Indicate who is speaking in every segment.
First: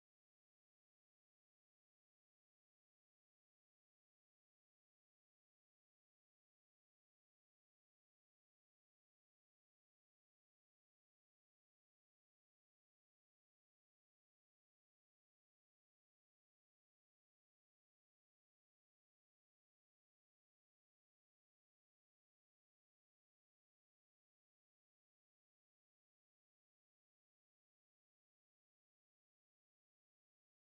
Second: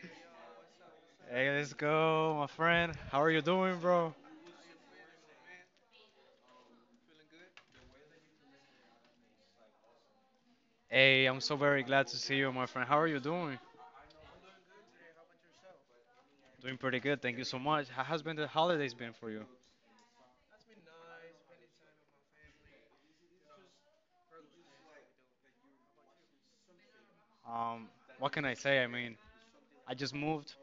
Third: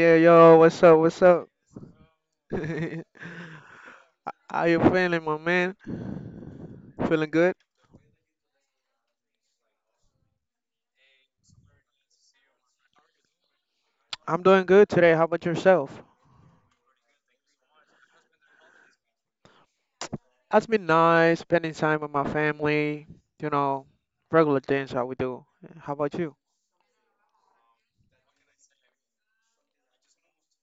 Speaker 1: yeah, yo, what's up, what's up?
Speaker 2: Hey, let's go, my friend.
Speaker 1: H-
Speaker 2: How are you doing, bro?
Speaker 1: How you feeling, my man? Feeling good?
Speaker 2: Hey, I'm so very glad to see you, my friend. How are you doing?
Speaker 1: I'm doing good today. How about yourself?
Speaker 2: Doing pretty good. Thank you so much. How has been the holidays been for you?
Speaker 1: It's been nice spending time with my family, you know, regular things how we do. How about you?
Speaker 2: Um, what can I say? I mean, I just moved.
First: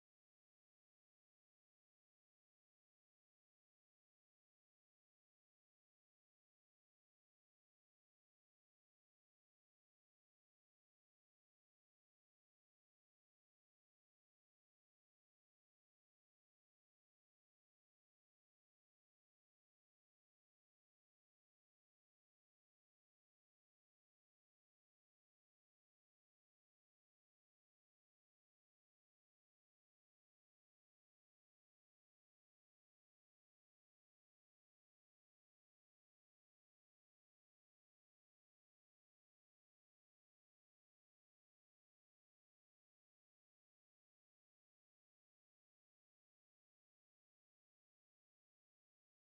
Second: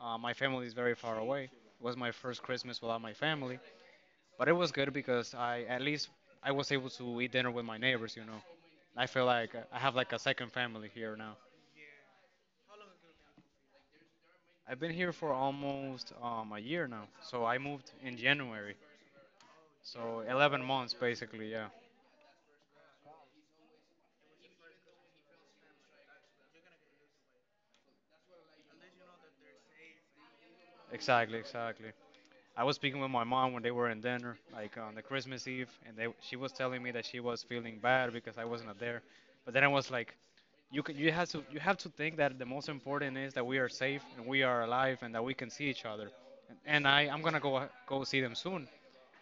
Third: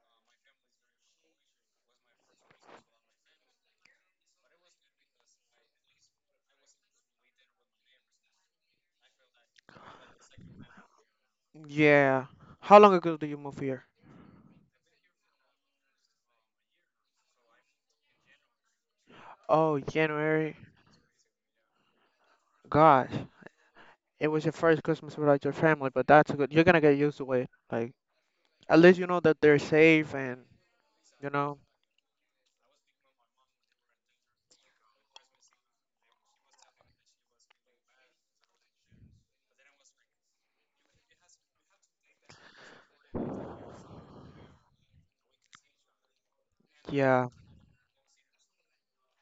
Speaker 2: My family is very far away. It was my first Christmas without my family, but it was good because I at least I was able to eat dinner with my neighbors. I feel like I have like a second family here now.
Speaker 1: Yeah. How long ago did you move here?
Speaker 2: I've been here for almost a year now. So I moved in January.
Speaker 1: Oh,
Speaker 2: So
Speaker 1: January.
Speaker 2: 11 months basically, yeah.
Speaker 1: Gosh, it was your first Christmas without your family, but that's good. You're gonna get used to it. Like, at least you know that they're safe and, you
Speaker 2: Exactly,
Speaker 1: know,
Speaker 2: exactly. I was speaking with my mom when they were in dinner, like on the Christmas Eve, and they she was telling me that she was feeling bad because I wasn't there. But then I was like, you have to think that the most important is that we are safe and we are alive and that we can see each other. And I'm
Speaker 1: yeah.
Speaker 2: gonna go see them soon.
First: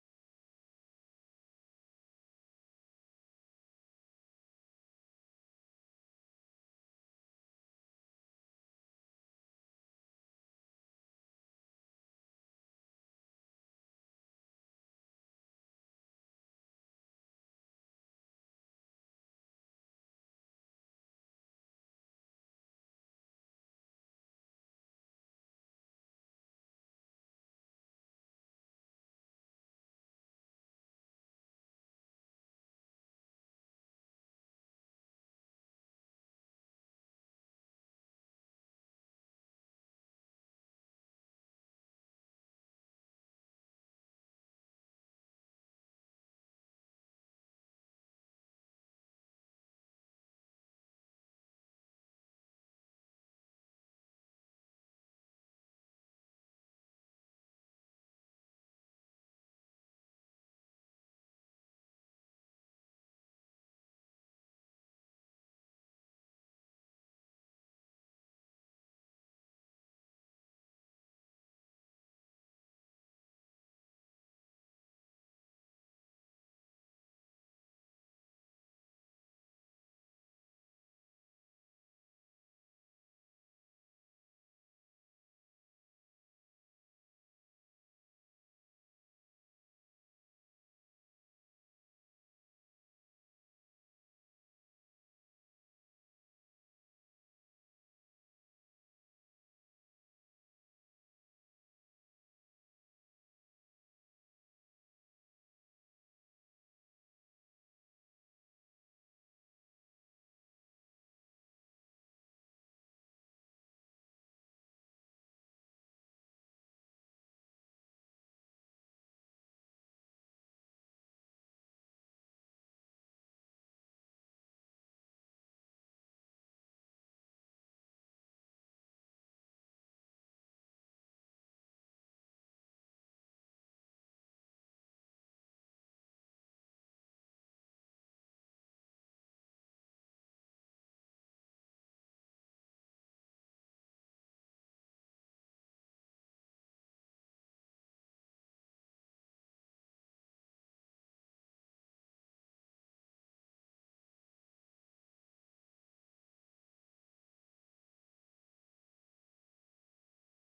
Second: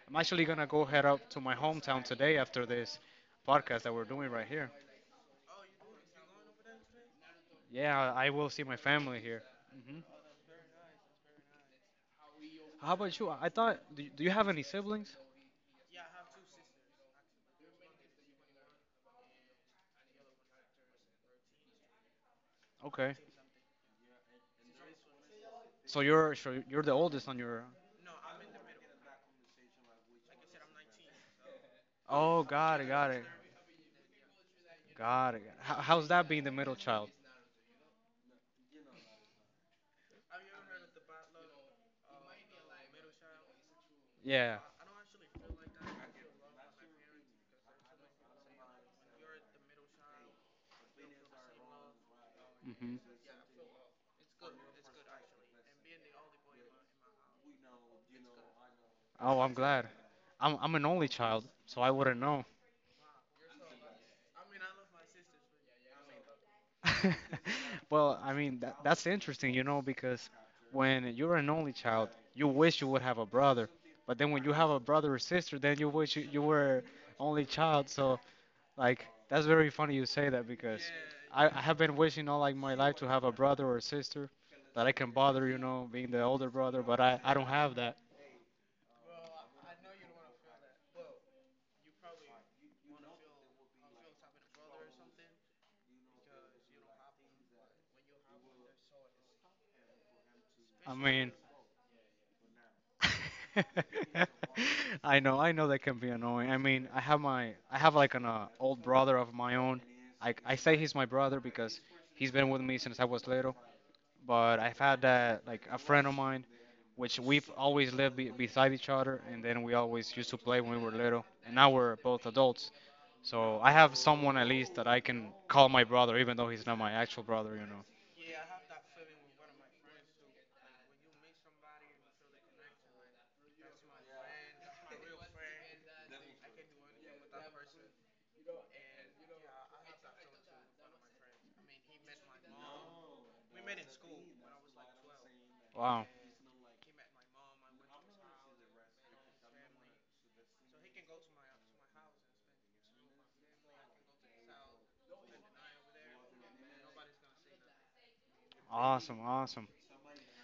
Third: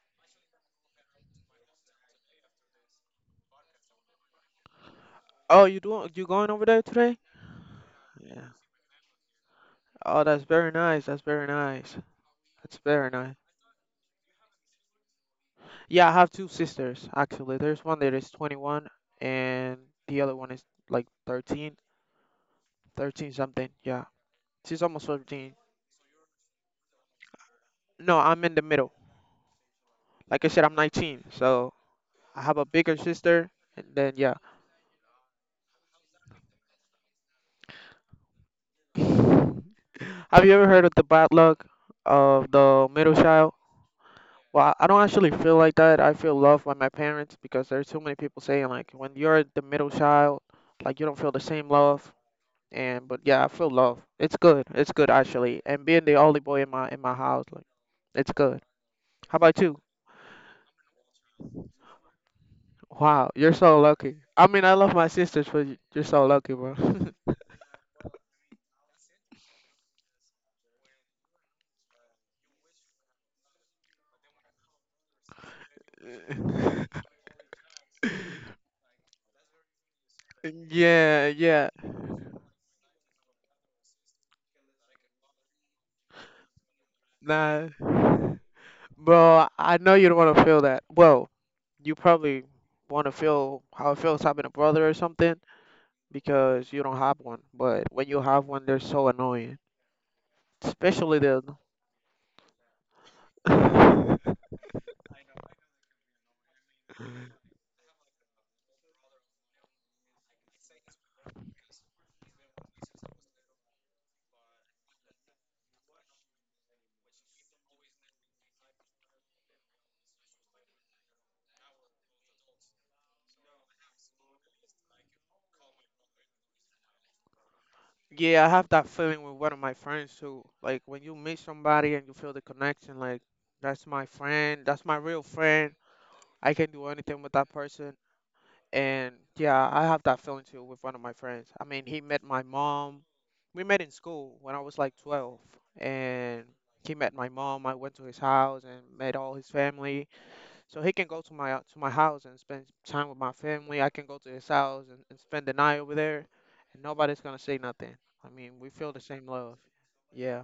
Speaker 2: I'm actually gonna go head up to my hometown today after this podcast that we're doing right here.
Speaker 1: Oh, you doing, you going over there today?
Speaker 2: Yeah, I will see my family here. Hmm.
Speaker 1: Oh, that's very nice. That's very nice. That's
Speaker 2: How
Speaker 1: very
Speaker 2: about you?
Speaker 1: nice.
Speaker 2: I thought do you have any siblings?
Speaker 1: Yeah, I have two sisters actually. There's one that is 21 and the other one is like 13,
Speaker 2: Okay.
Speaker 1: 13 something. Yeah. She's almost 13.
Speaker 2: So you're the oldest on your.
Speaker 1: No, I'm in the middle. Like I said, I'm 19. So I
Speaker 2: Oh,
Speaker 1: have a
Speaker 2: got it,
Speaker 1: bigger
Speaker 2: got it,
Speaker 1: sister and then yeah.
Speaker 2: got it. How's that being the middle child?
Speaker 1: Have you ever heard of the bad luck of the middle child?
Speaker 2: Yeah.
Speaker 1: Well, I don't actually feel like that. I feel loved by my parents because there's too many people saying like when you're the middle child, like you don't feel the same love. And
Speaker 2: Hmm.
Speaker 1: but yeah, I feel love. It's good. It's good actually. And being the only boy in my house, like it's good. How
Speaker 2: Oh, I'm
Speaker 1: about you?
Speaker 2: glad. I'm an only child, so I wouldn't know.
Speaker 1: Wow, you're so lucky. I mean, I love my sisters, but y- you're so lucky, bro.
Speaker 2: Well, I mean that's interesting, because when you're an only child, you wish you would have a brother, but then when you have a brother or sister, then you wish you were only child. So like that's very funny you say that because
Speaker 1: Yeah,
Speaker 2: I
Speaker 1: yeah.
Speaker 2: have been wishing all like my life to have a brother or sister that I can bother, being the older brother, but I don't
Speaker 1: Nah.
Speaker 2: have that.
Speaker 1: Bro, I know you don't want to feel that. Well, you probably want to feel how it feels having a brother or something because you don't have one. But when you have one, they're so annoying.
Speaker 2: I
Speaker 1: Especially
Speaker 2: mean
Speaker 1: the
Speaker 2: I know that can be annoying. I mean, I have my I have like an old brother of my own. I say he's my brother because he's been with me since I was little, but I've had that like a friend of mine which we've always lived beside each other and then we always used to play when we were little and now we're both adults. So I have someone at least that I can call my brother, even though he's not my actual brother.
Speaker 1: Yeah, I have that feeling with one of my friends too. Like when you meet somebody and you feel the connection, like that's my friend, that's my real friend. I can do anything with that person. And yeah, I have that feeling too with one of my friends. I mean, he met my mom. We met in school when I was like 12,
Speaker 2: Wow.
Speaker 1: and he met my mom. I went to his house and met all his family so he can go to my house and spend time with my family. I can go to his house and spend the night over there, and nobody's gonna say nothing. I mean, we feel the
Speaker 2: Awesome,
Speaker 1: same love.
Speaker 2: awesome.
Speaker 1: Yeah,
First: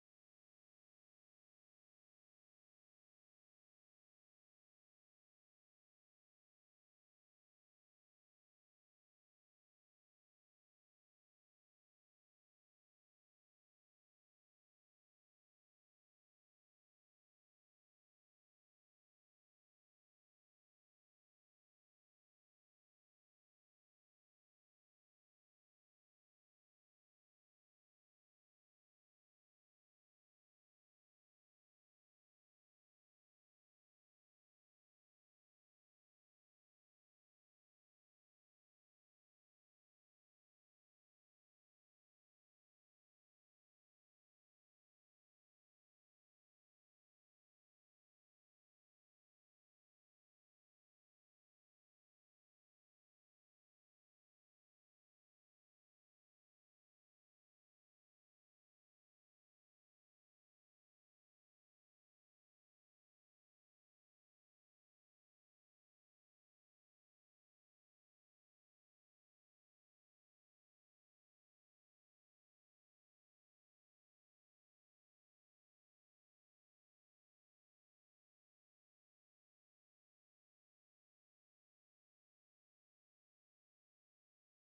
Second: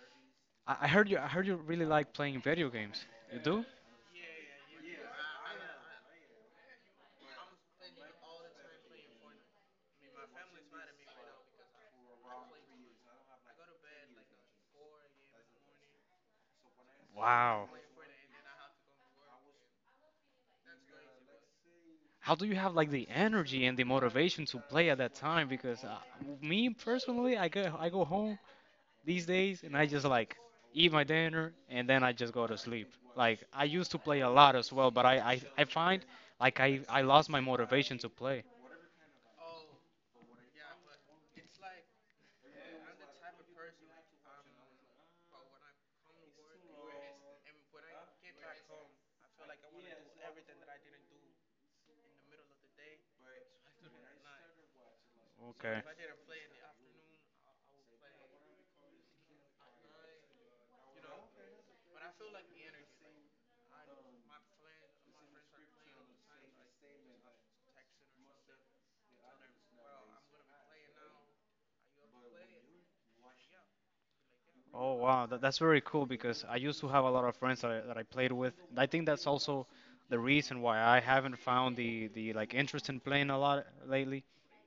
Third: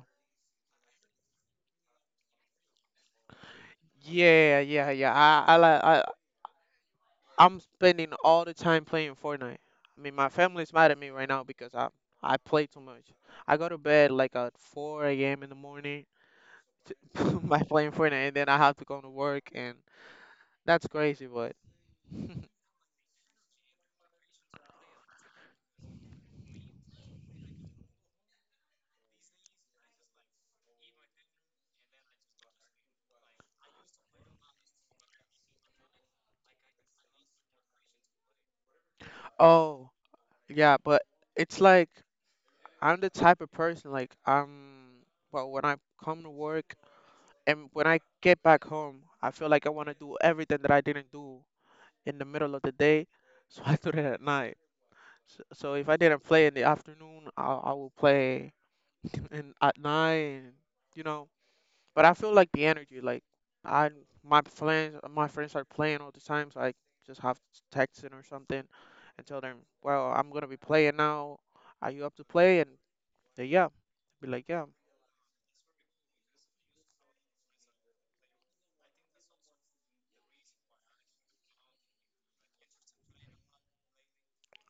Speaker 2: I heard you. I heard you really like playing video games. You do?
Speaker 1: yeah, yeah, yeah. I like I I'm spending all the time playing Fortnite. I mean, my family's mad at me right now because I play too much. I go to bed like at 4 a.m. in the morning to, by
Speaker 2: Wow.
Speaker 1: playing Fortnite, and then I have to go to work, and that's crazy. But
Speaker 2: How do you have like the energy and the motivation to play at that time? Because me personally, I go home. These days, and I just like eat my dinner and then I just go to sleep. Like I used to play a lot as well, but I find like I lost my motivation to play.
Speaker 1: oh yeah, but it's like. I'm the type of person like I'm well when I come to work and when I get back home, I feel like I want to do everything that I didn't do in the middle of the day, so I do it at night. So
Speaker 2: Okay.
Speaker 1: if I didn't play in the afternoon, I will play in at night, you know. But I feel like the energy, like I my friends are playing all the time, so I just have to text them or something and tell them, well, I'm gonna be playing now. Are you up to play? And they yeah be like, yeah.
Speaker 2: Oh wow, that's very cool because I used to have a lot of friends that I played with. I think that's also the reason why I haven't found the like interest in playing a lot lately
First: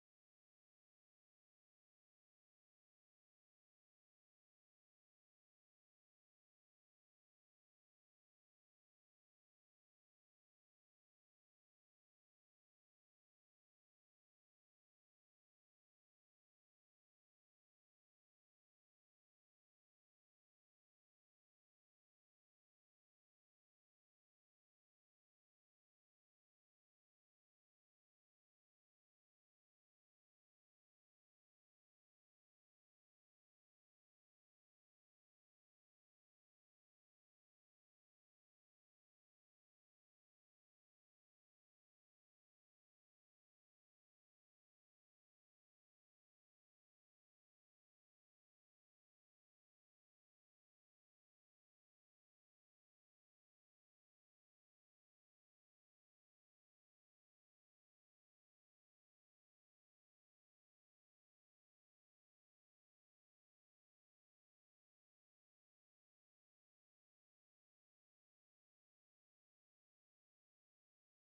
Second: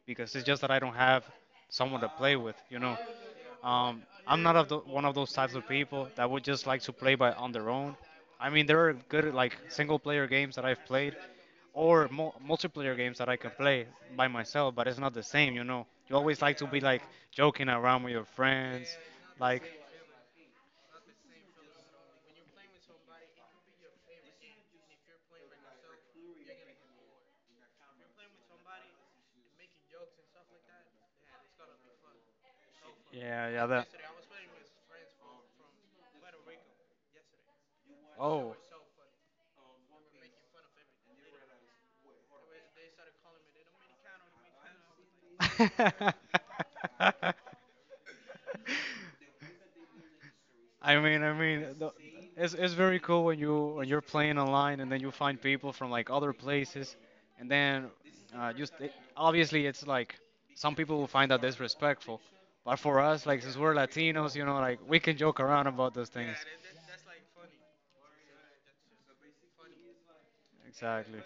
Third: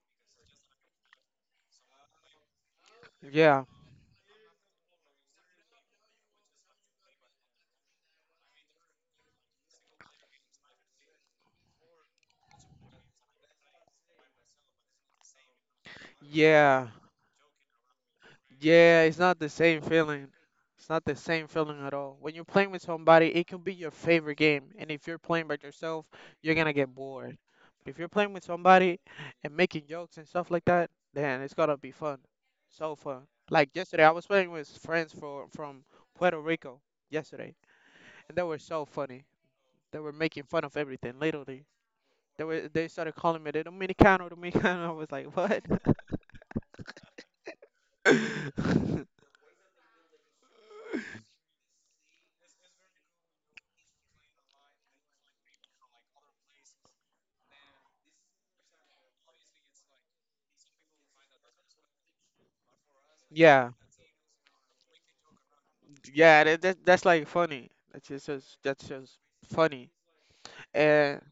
Speaker 2: because it's just that I don't have someone to play with.
Speaker 1: Yeah,
Speaker 2: I'm not of one of those types of people that would just like to play by on their own. I mean, there are good like single player games that I've played or multiplayer games that I can play by myself, but it's not the same, you know. You always like to be
Speaker 1: yeah,
Speaker 2: like joking around with your friends,
Speaker 1: yeah. It's not the
Speaker 2: like
Speaker 1: same feeling. It's not the same feeling at all. When you're playing with somebody, it can be your favorite game, and if you're playing by yourself, you're gonna get bored. But if you're playing with somebody and making jokes and stuff like that, then it's gonna be fun. So fun.
Speaker 2: yeah, yeah,
Speaker 1: Like
Speaker 2: that.
Speaker 1: yesterday, I was playing with friends for from Puerto Rico yesterday, and they
Speaker 2: Oh.
Speaker 1: were so funny. They were making fun of everything, literally. They started calling me the Dominicano, Dominicano. I was like, what?
Speaker 2: I mean, it's very cool when you're playing online and then you find people from like other places, and then obviously it's like some people will find that disrespectful, but for us, like since
Speaker 1: Yeah.
Speaker 2: we're Latinos, like we can joke around about those things.
Speaker 1: Yeah, that that's like funny. That's just funny. And
Speaker 2: Exactly.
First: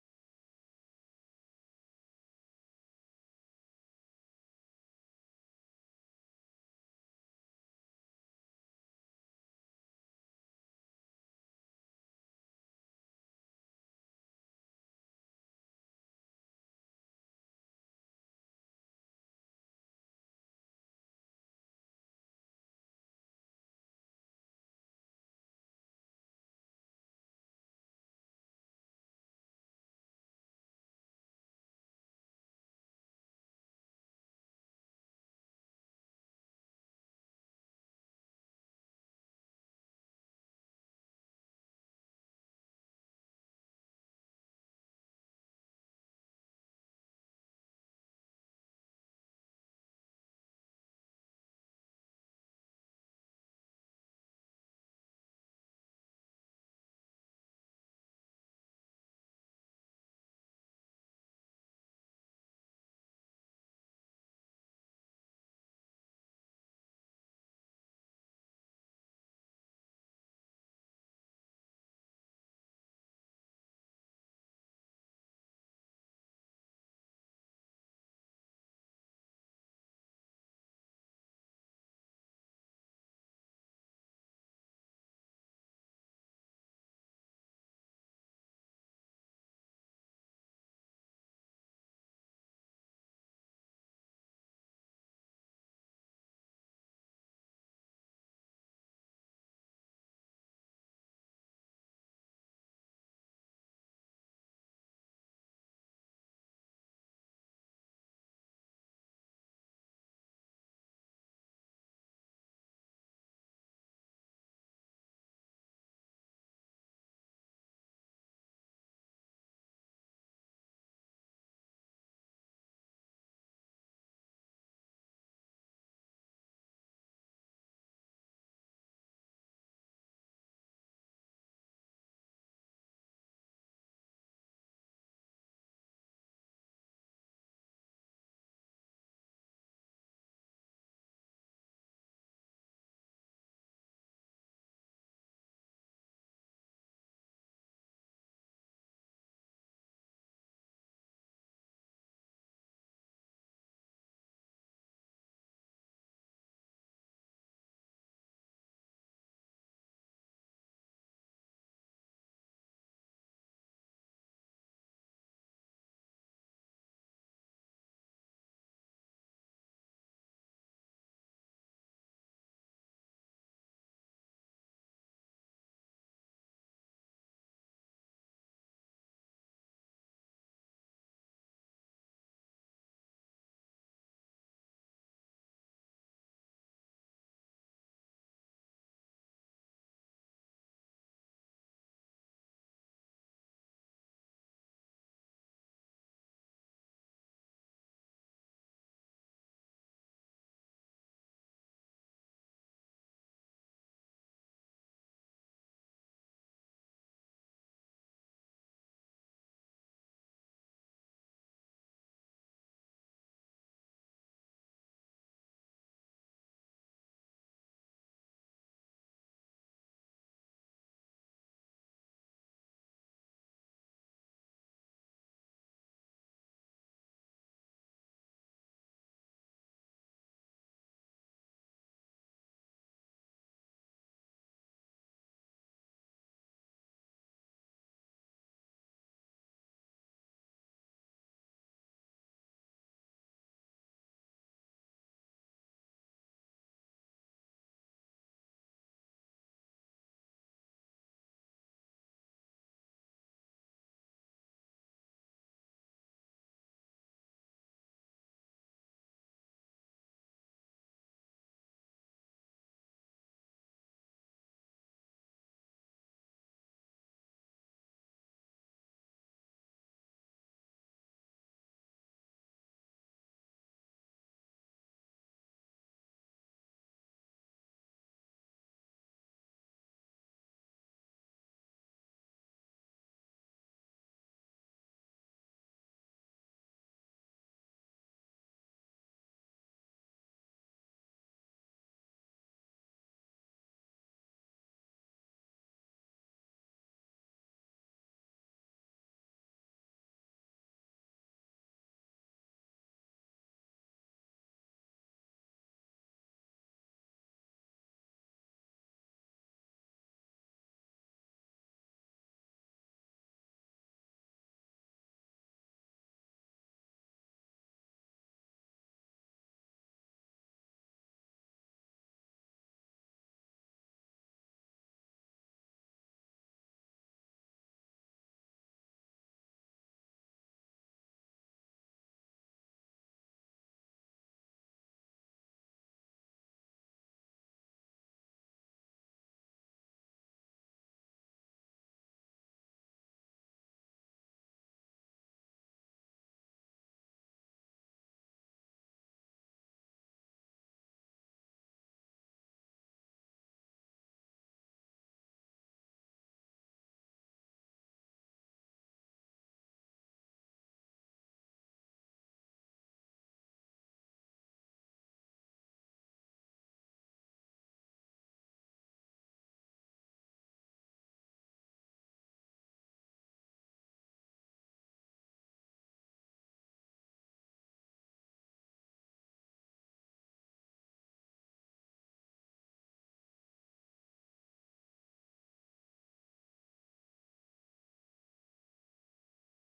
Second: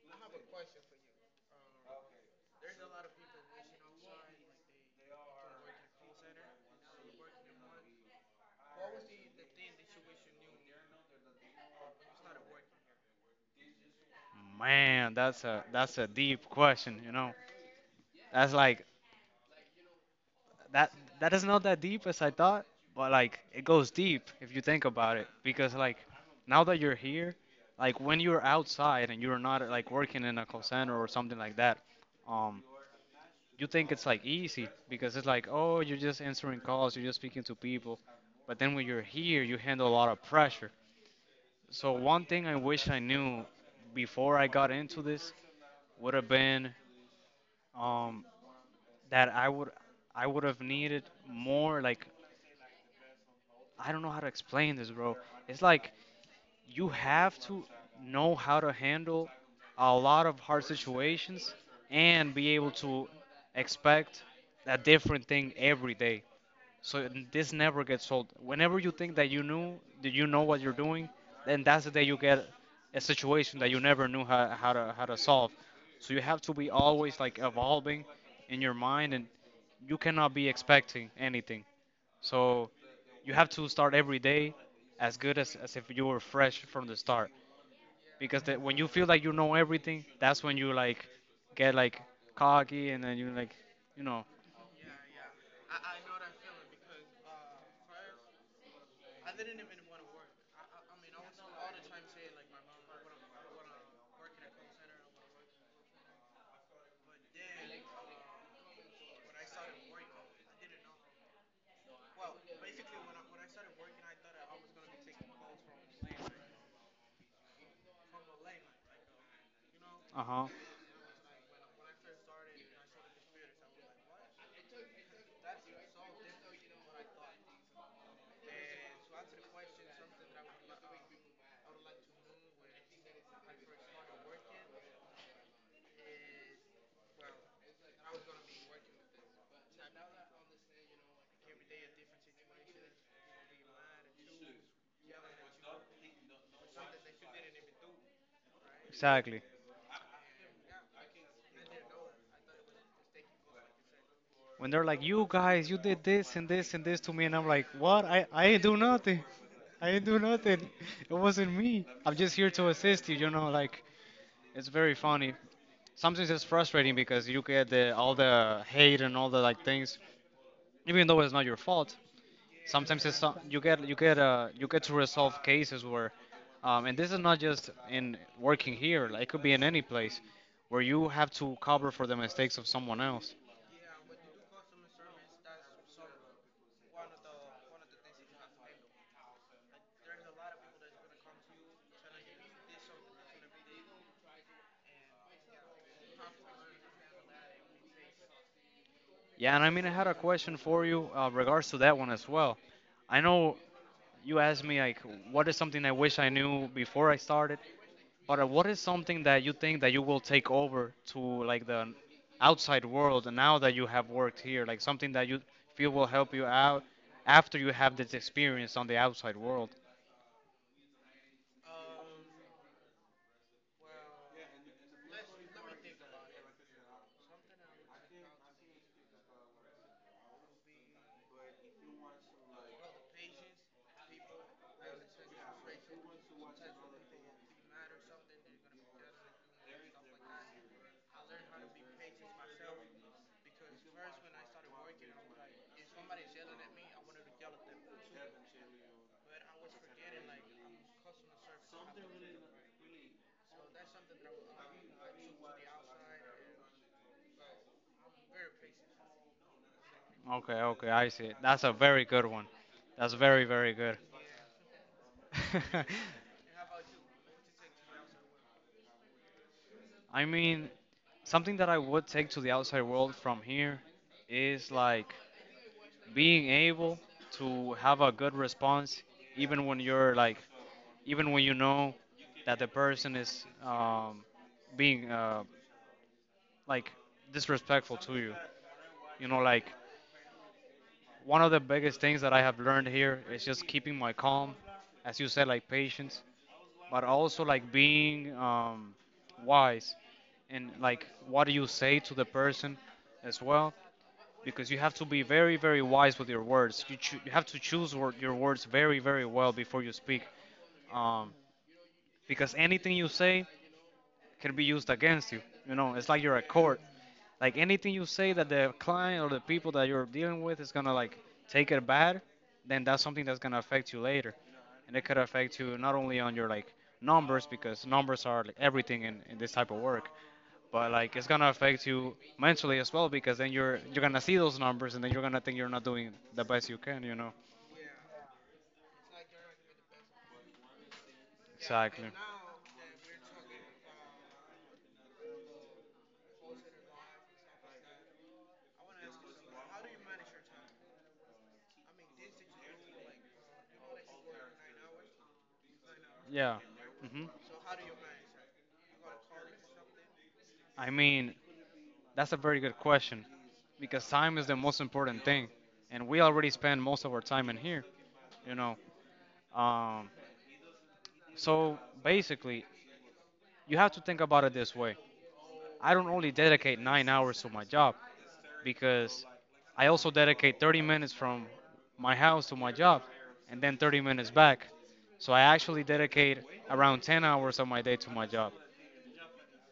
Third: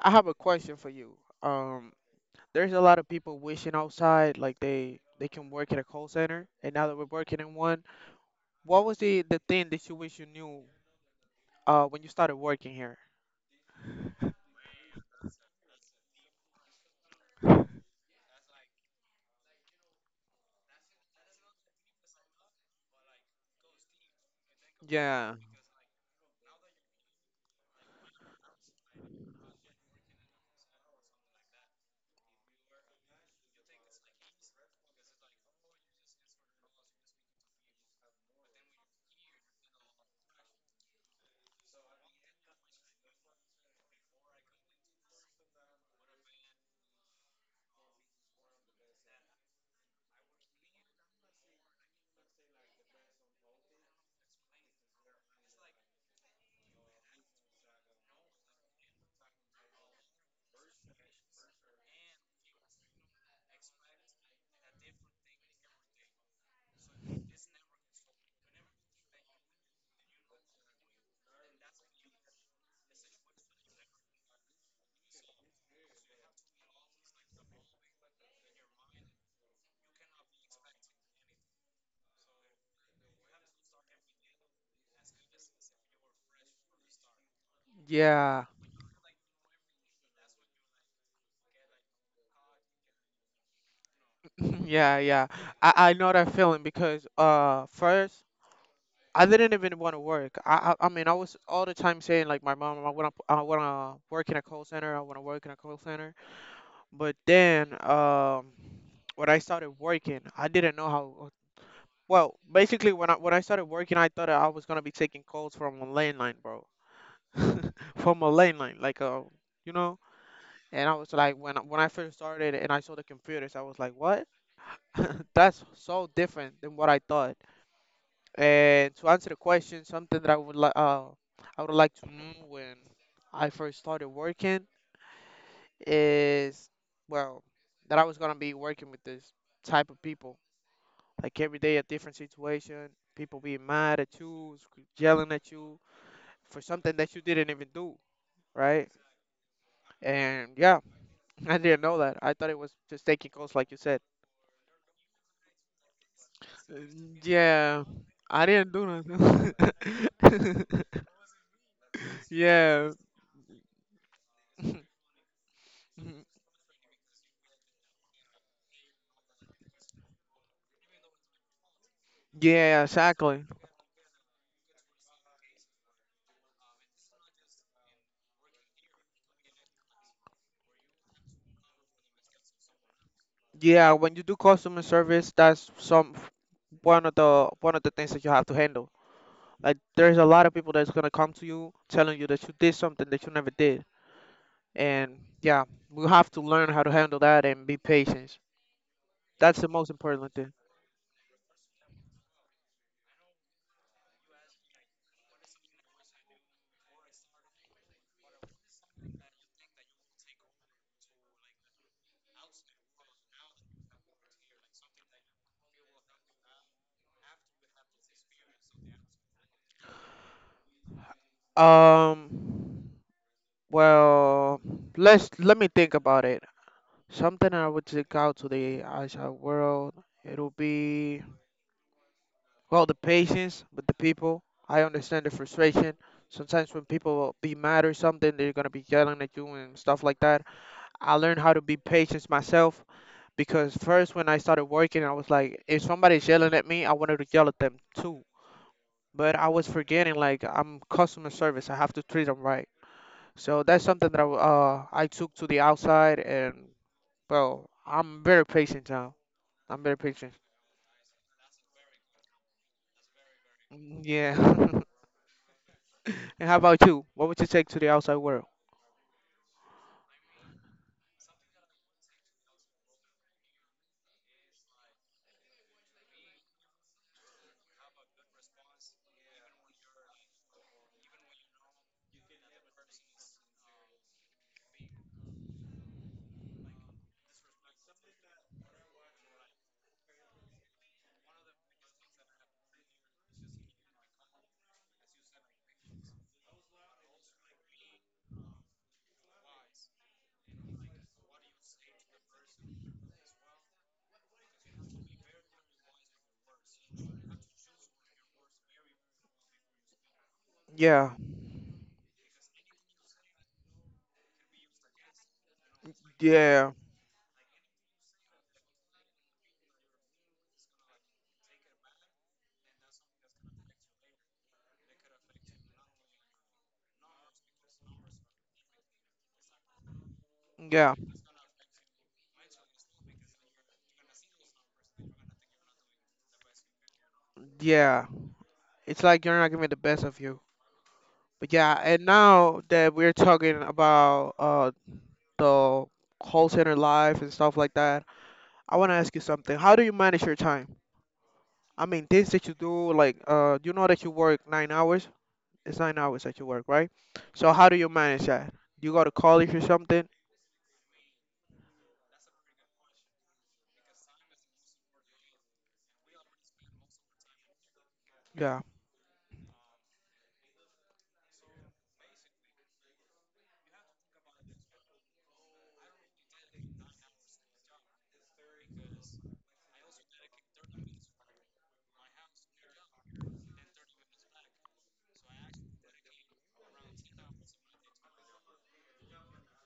Speaker 1: I have a question for you. Um, there's a lot of people wishing outside like they can work at a call center, and now that we're working in one, what was the thing that you wish you knew when you started working here?
Speaker 2: Man, that's a deep question. That's like that that is not that deep as I thought, but like it goes deep if you think about it.
Speaker 1: Yeah,
Speaker 2: Because like now that you're here, like when you're outside and you're not like working in a call center or something like that, um, you think it's like easy because it's like oh you're just answering calls, you're just speaking to people, but then when you're here, you handle a lot of pressure. So one thing I wish I knew before I got into this would have been um, that I would have needed more like I don't know how to explain this, bro. It's like you have to know how to handle a lot of hard situations and be able to expect a different thing every day. So this never gets old. Whenever you think that you knew that you know what you're doing, then that's the day you get a situation that you never knew how to solve. So you have to be always like evolving in your mind and you cannot be expecting anything. So you have to start every day as good as if you were fresh from the start. Because
Speaker 1: yeah,
Speaker 2: when you feel like you know everything, that's when you like get like cocky and then you like, you know,
Speaker 1: yeah, yeah. I know that feeling because first. I didn't even want to work. I mean I was all the time saying like my mom I want to work in a call center. I want to work in a call center. But then, when I started working, I didn't know how. Well, basically, when I started working, I thought I was gonna be taking calls from a landline, bro, from a landline, you know.
Speaker 2: uh huh,
Speaker 1: And I was like, when I first started and I saw the computers, I was like, what? That's so different than what I thought. And to answer the question, something that I would like to know when I first started working is well that I was gonna be working with this type of people. Like every day, a different situation. People being mad at you, sc- yelling at you for something that you didn't even do, right?
Speaker 2: exactly.
Speaker 1: And yeah, I didn't know that. I thought it was just taking calls, like you said.
Speaker 2: When they're like, you guys, you did this and this and this to
Speaker 1: Mm,
Speaker 2: me, and I'm like,
Speaker 1: yeah,
Speaker 2: what? I
Speaker 1: I
Speaker 2: ain't
Speaker 1: didn't
Speaker 2: do
Speaker 1: do
Speaker 2: nothing.
Speaker 1: nothing.
Speaker 2: I didn't do nothing. It wasn't me. I'm just here to
Speaker 1: yeah,
Speaker 2: assist you. Like it's very funny. Sometimes it's frustrating because you get the all the hate and all the like things, even though it's not your fault.
Speaker 1: yeah,
Speaker 2: Sometimes
Speaker 1: exactly.
Speaker 2: you get you get to resolve cases where and this is not just in working here like, it could be in any place where you have to cover for the mistakes of someone else.
Speaker 1: Yeah, when you do customer service, that's some one of the things that you have to handle. Like there's a lot of people that's gonna come to you telling you that you did something that you never did. And yeah, we have to learn how to handle that and be patient.
Speaker 2: Yeah, and
Speaker 1: That's
Speaker 2: I
Speaker 1: the
Speaker 2: mean I
Speaker 1: most
Speaker 2: had a
Speaker 1: important
Speaker 2: question
Speaker 1: thing.
Speaker 2: for you regards to that one as well. I know you asked me like what is something I wish I knew before I started. Or what is something that you think that you will take over to like the outside world now that you have worked here? Like something that you feel will help you out after you have this experience on the outside world.
Speaker 1: Um, well, let me think about it. Something I would take out to the outside world, it'll be well the patience with the people. I understand the frustration. Sometimes when people be mad or something, they're gonna be yelling at you and stuff like that. I learned how to be patient myself because first when I started working, I was like, if somebody's yelling at me, I wanted to yell at them too. But I was forgetting like I'm customer service. I have to treat them right. So that's something that I took to the outside and well, I'm very patient now. I'm very patient.
Speaker 2: Okay, okay, I see. That's a very good one. That's very, very good.
Speaker 1: Yeah. And how about you? What would you take to the outside world?
Speaker 2: I mean, something that I would take to the outside world from here is like being able to have a good response even when you're like even when you know that the person is being like disrespectful to you. Like one of the biggest things that I have learned here is just keeping my calm, as you said, like patience, but also like being wise and like what do you say to the person as well, because you have to be very very wise with your words you have to choose your words very very well before you speak.
Speaker 1: Yeah.
Speaker 2: Um, because anything you say can be used against you. It's like you're at
Speaker 1: Yeah.
Speaker 2: court. Like anything you say that the client or the people that you're dealing with is gonna like take it bad, then that's something that's gonna affect you later, and it could affect you not only on your like numbers, because numbers are like, everything in this type of work, but
Speaker 1: Yeah.
Speaker 2: like it's gonna affect you mentally as well because then you're gonna see those numbers and then you're gonna think you're not doing the best you can. You know,
Speaker 1: Yeah. It's like you're not giving the best of you. But yeah,
Speaker 2: exactly.
Speaker 1: and now that we're talking about the call center life and stuff like that. I want to ask you something. How do you manage your time? I mean, things that you do, like, you know that you work 9 hours. It's 9 hours that you
Speaker 2: Yeah.
Speaker 1: work, right?
Speaker 2: Hmm.
Speaker 1: So how do you manage that? You go to college or something?
Speaker 2: I mean, that's a very good question because time is the most important thing, and we already spend most of our time in here, you
Speaker 1: Yeah,
Speaker 2: know. Um, so basically, you have to think about it this way. I don't only dedicate 9 hours to my job because I also dedicate 30 minutes from my house to my job and then 30 minutes back. So I actually dedicate around 10 hours of my day to my job.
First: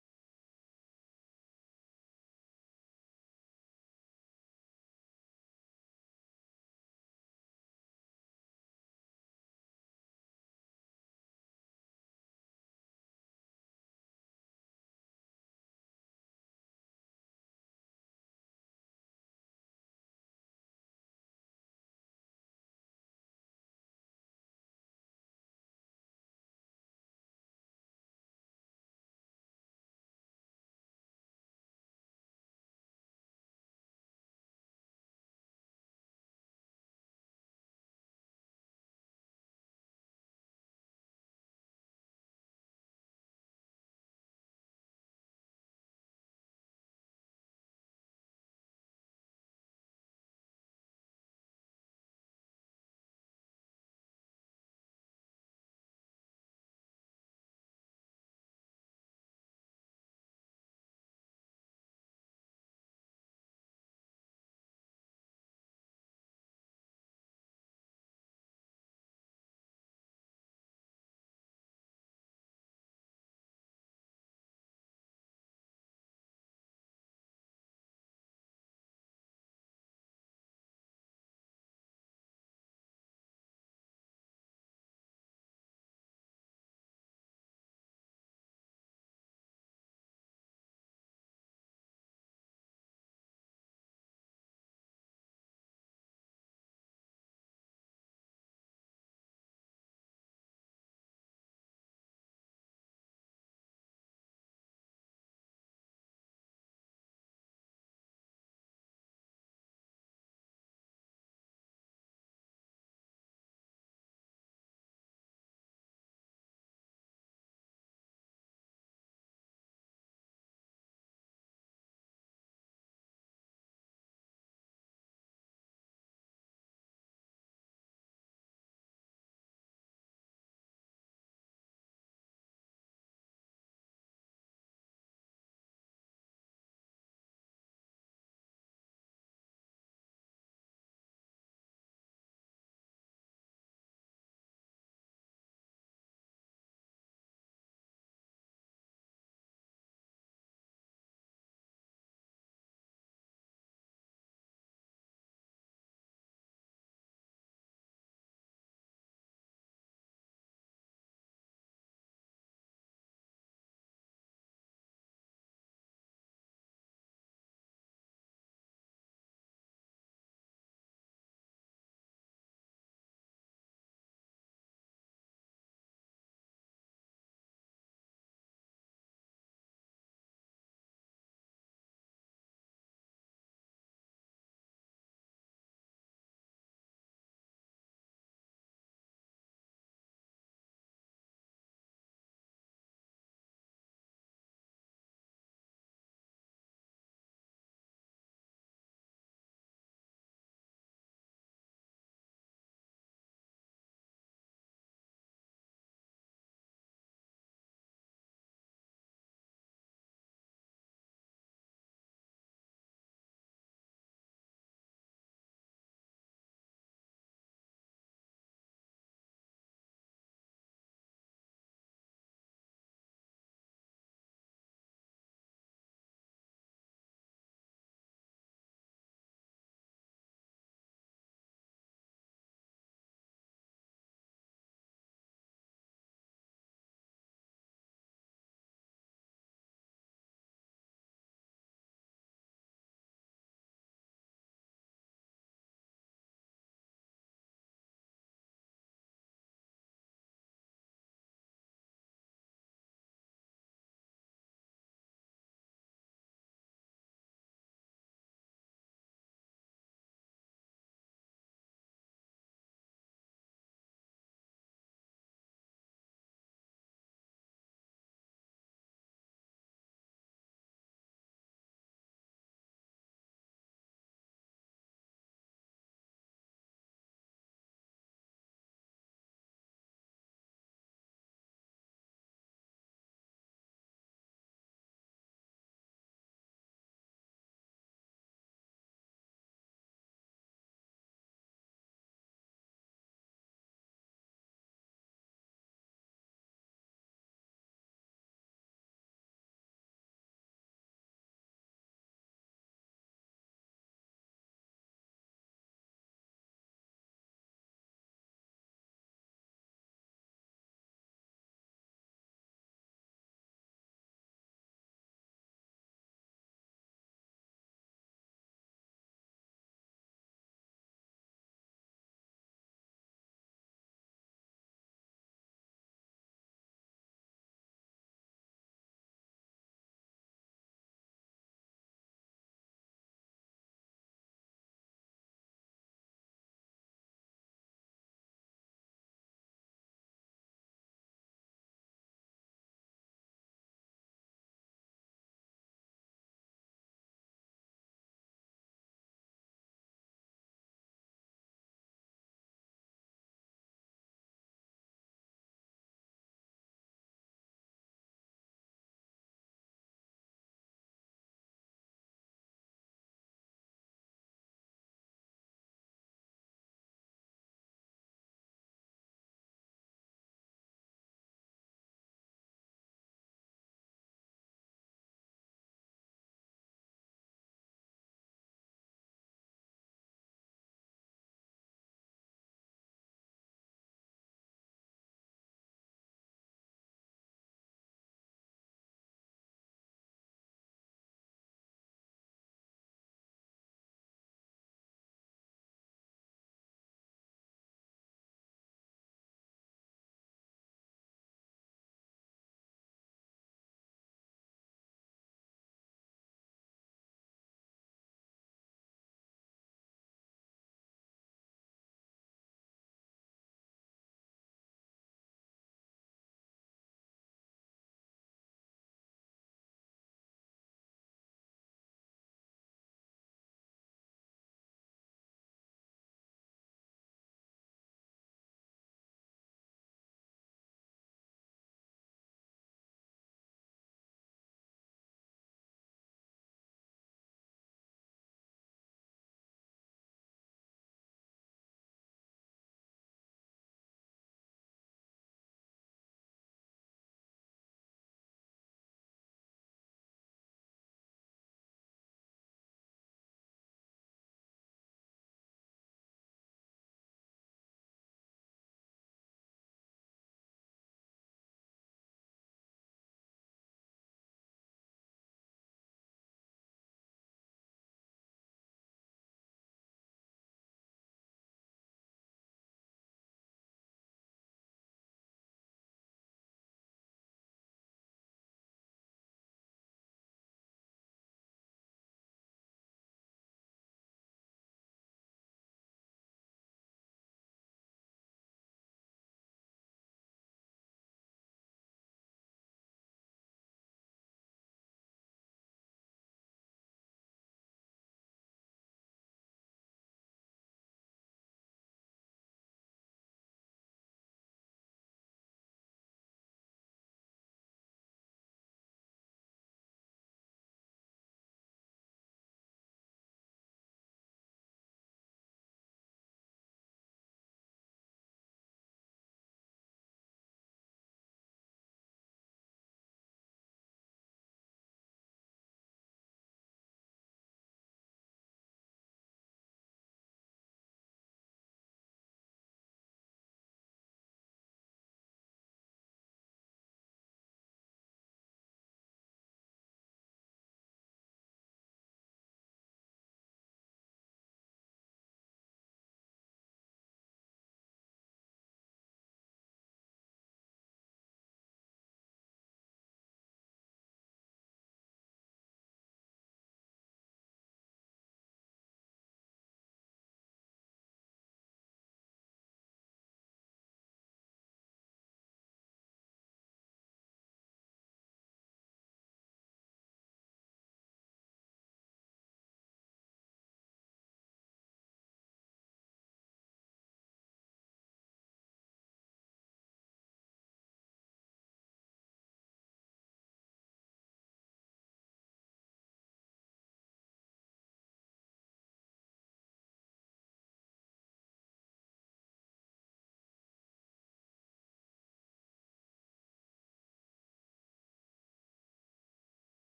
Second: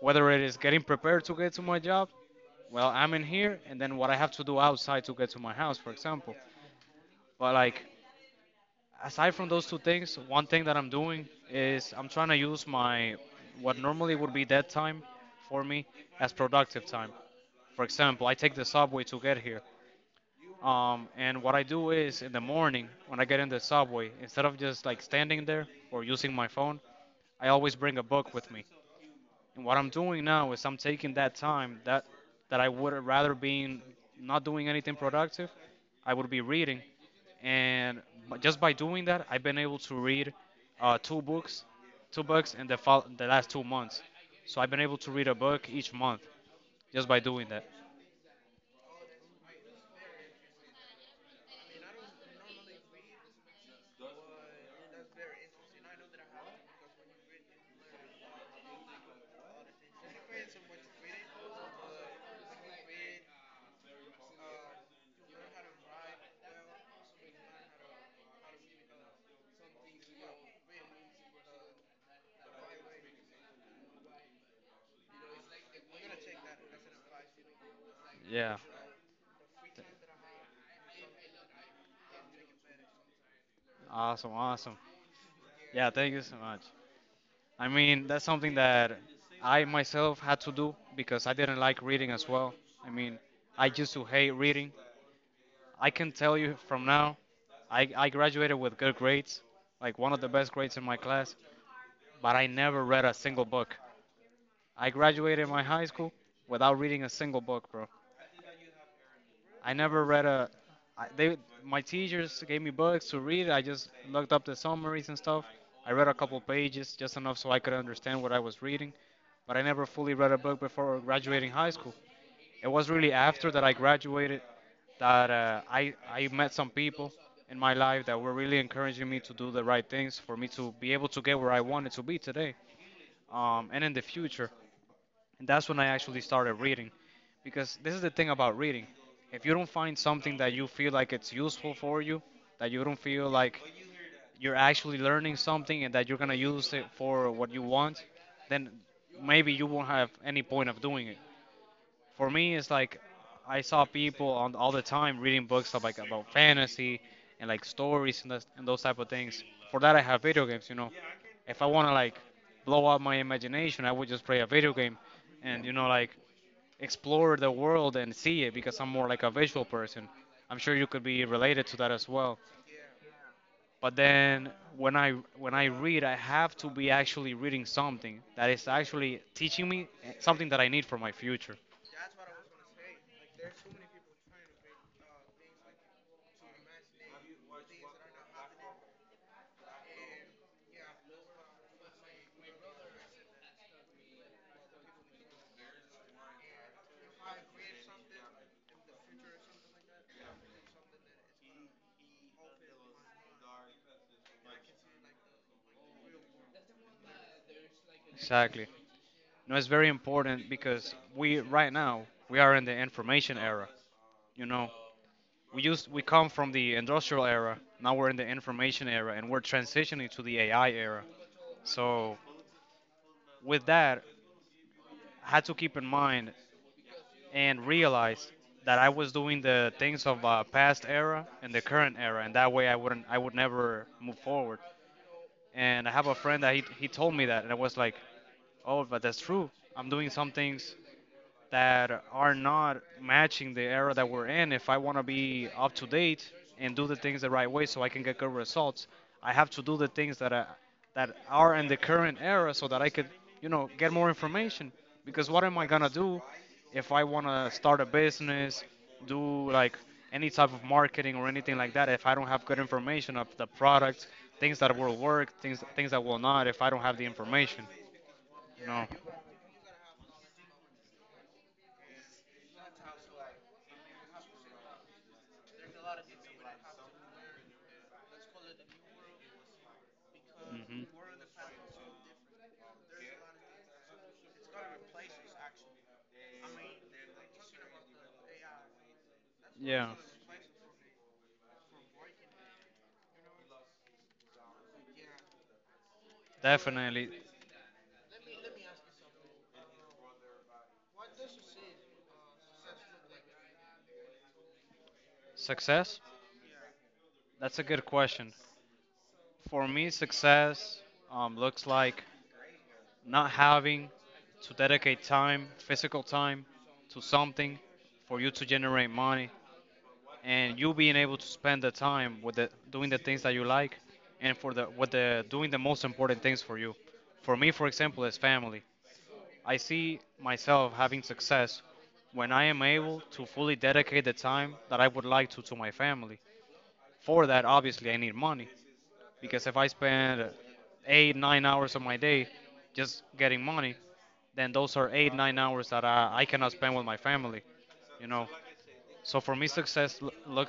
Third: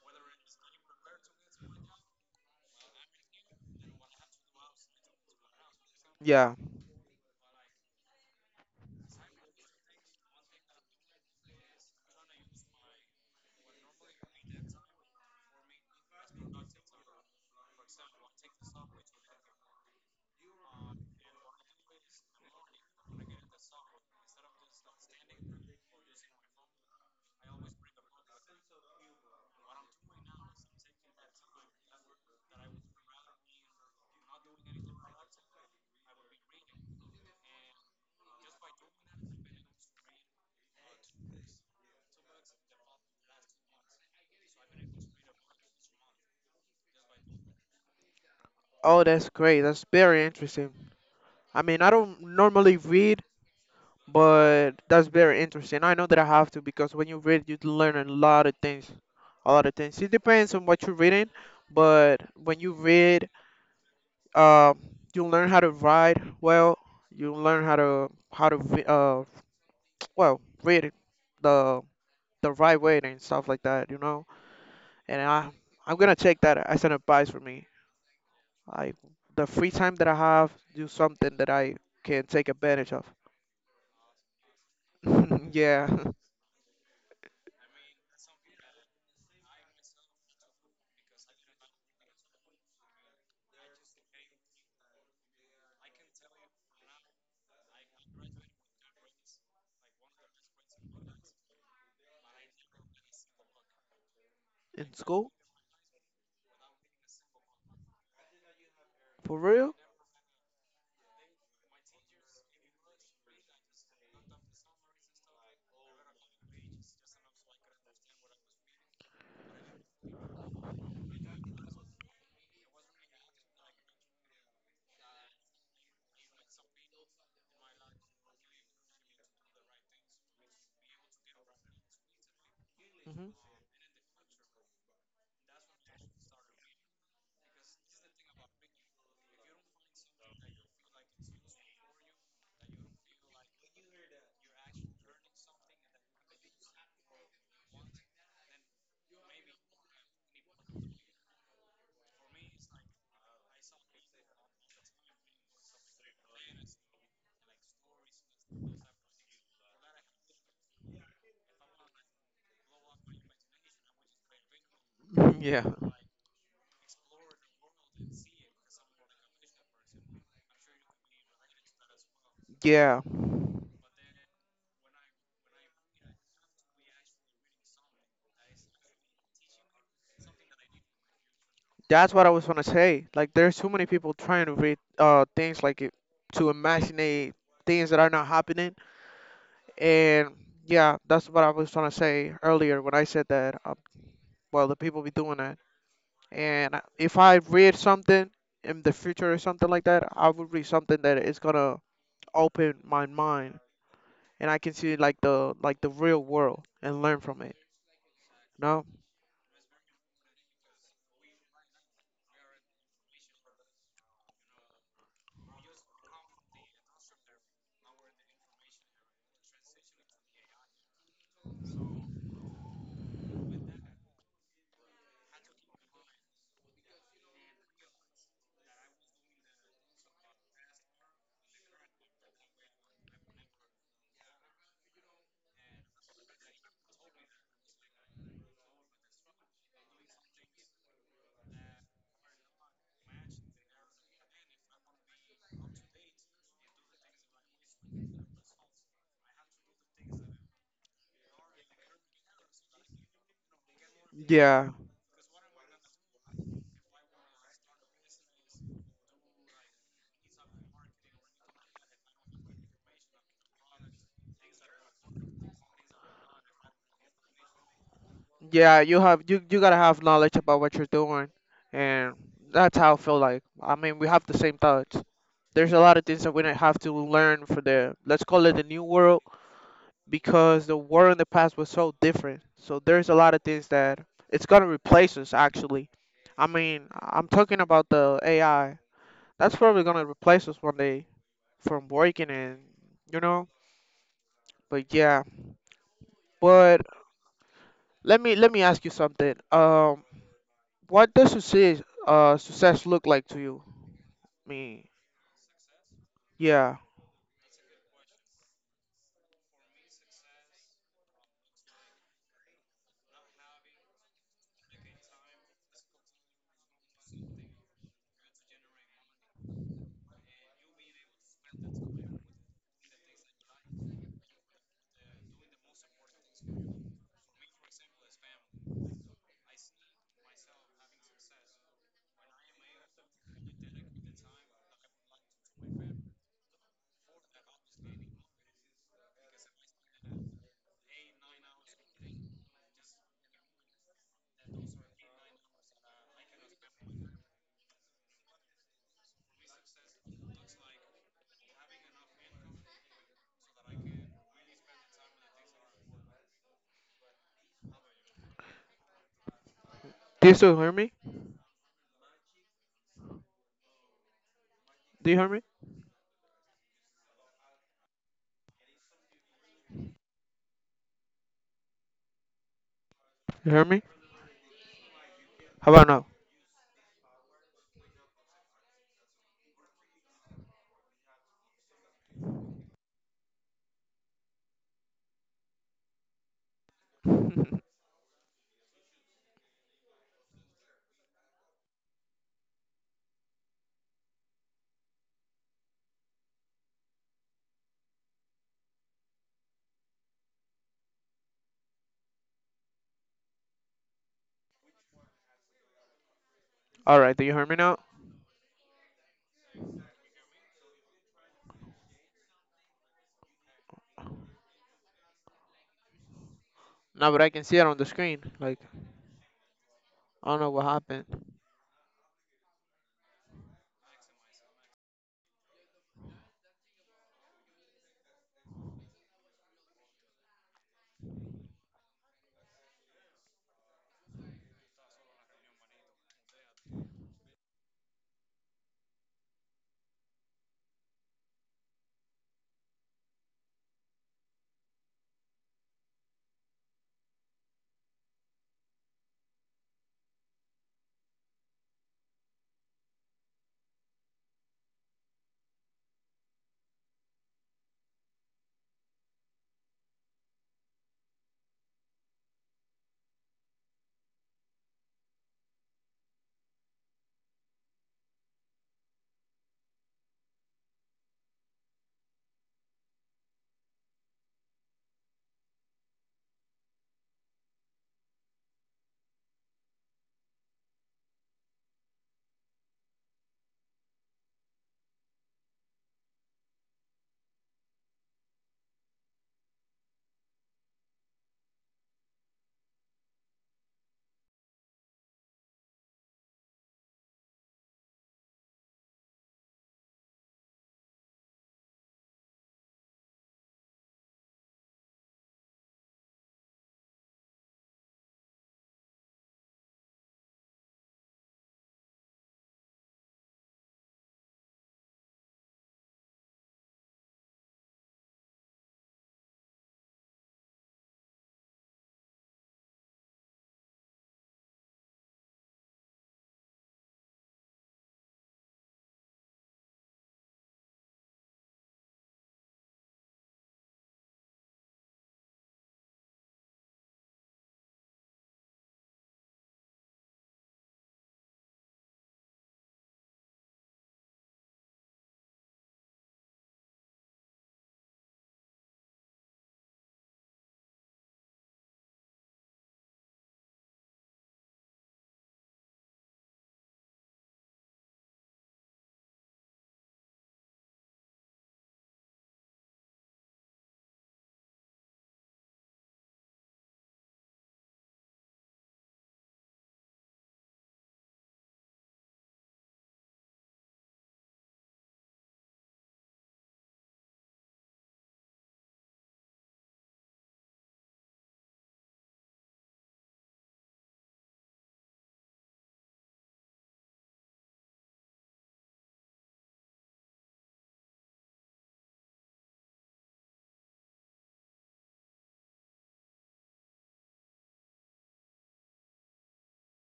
Speaker 2: Whether it is getting prepared to get to my job, well, I'm in here, and then what I have to do outside to get to my house, for example.
Speaker 1: yeah.
Speaker 2: But like aside from those two things, one thing that I'm doing is I'm trying to use my what normally would be dead time for me as productive time. For example, I take the subway to get here. And what I do is in the morning when I get in the subway, instead of just like standing there or using my phone, I always bring a book with me. And what I'm doing now is I'm taking that time that I would rather be not doing anything productive, I would be reading and just by doing that, I've been able to read uh, two books, two books in the last 2 months. So I've been able to read a book each month just by doing that.
Speaker 1: Oh, that's great. That's very interesting. I mean, I don't normally read, but that's very interesting. I know that I have to because when you read, you learn a lot of things. A lot of things. It depends on what you're reading, but when you read, uh, you learn how to write well. You learn how to well read it the the right way and stuff like that, you know. And I'm gonna take that as an advice for me,
Speaker 2: Yeah.
Speaker 1: like the free time that I have, do something that I can take advantage of.
Speaker 2: Awesome, awesome.
Speaker 1: Yeah.
Speaker 2: Yeah, thank you so much. I mean, that's something that I myself had to do because I didn't like reading as well. I mean, I used to hate reading. I can tell you from now, I graduated with good grades, like one of the best grades in my class, but I never read a single book.
Speaker 1: In
Speaker 2: I
Speaker 1: school.
Speaker 2: graduated my high school without reading a single book, bro.
Speaker 1: For real.
Speaker 2: I never read a. They my teachers gave me books to read. I just looked up the summaries and stuff. I read a couple pages, just enough so I could understand what I was reading, but I never fully read a book before graduating high school. It was really after that I graduated that I met some people in my life that were really encouraging me to do the right things for me to be able to get where I wanted to be today, and in the future. And that's when I actually started reading. Because this is the thing about reading. If you don't find something that you feel like it's useful for you, that you don't feel like you're actually learning something and that you're going to use it for what you want, then maybe you won't have any point of doing it. For me, it's like I saw people on all the time reading books of like about fantasy and like stories and those type of things. For that, I have video games, you know. If I want to like blow out my imagination, I would just play a video game
Speaker 1: Hmm. Yeah.
Speaker 2: and you know like explore the world and see it because I'm more like a visual person. I'm sure you could be related to that as well.
Speaker 1: Yeah,
Speaker 2: But then when I read, I have to be actually reading something that is actually teaching me something that I need for my future.
Speaker 1: that's what I was gonna say. Like, there's too many people trying to read things like it, to imaginate things that are not happening. And yeah, that's what I was trying to say earlier when I said that, well, the people be doing that. And I- if I read something in the future or something like that, I would read something that is gonna open my mind and I can see like the real world and learn from it.
Speaker 2: Exactly.
Speaker 1: No?
Speaker 2: No, it's very important because we right now we are in the information era. You know, we come from the industrial era. Now we're in the information era, and we're transitioning to the AI era. So with that, I had to keep in mind and realize that I was doing the things of past era and the current era, and that way I wouldn't, I would never move forward. And I have a friend that he told me that, and I was like, oh, but that's true. I'm doing some things that are not matching the era that we're in. If I want to be up to date and do the things the right way so I can get good results, I have to do the things that are in the current era so that I could, you know, get more
Speaker 1: Yeah.
Speaker 2: information. Because what am I gonna do if I want to start a business, do like any type of marketing or anything like that if I don't have good information of the product, things that will work, things that will not if I don't have the information,
Speaker 1: Yeah,
Speaker 2: you
Speaker 1: you
Speaker 2: know.
Speaker 1: have you gotta have knowledge about what you're doing, and that's how I feel like. I mean, we have the same thoughts. There's a lot of things that we don't have to learn for the, let's call it, the new world, because the world in
Speaker 2: Mhm.
Speaker 1: the past was so different. So there's a lot of things that it's gonna replace us actually. I mean, I'm talking about the AI. That's probably gonna
Speaker 2: Yeah.
Speaker 1: replace us one day from working and, you know. But yeah. But
Speaker 2: Definitely.
Speaker 1: Let me let me ask you something. What does success success look like to you? I mean,
Speaker 2: Success?
Speaker 1: yeah.
Speaker 2: That's a good question. For me, success looks like not having to dedicate time, physical time, to something for you to generate money, and you being able to spend the time with the doing the things that you like, and for the with the doing the most important things for you. For me, for example, is family. I see myself having success when I am able to fully dedicate the time that I would like to my family. For that, obviously, I need money because if I spend 8, 9 hours of my day just getting money, then those are 8 9 hours that I cannot spend with my family you know so for me success l-
Speaker 1: Do you still hear me? Do you hear me? You hear me? How about now? All right. Do you hear me now? No, but I can see it on the screen. Like I don't know what happened.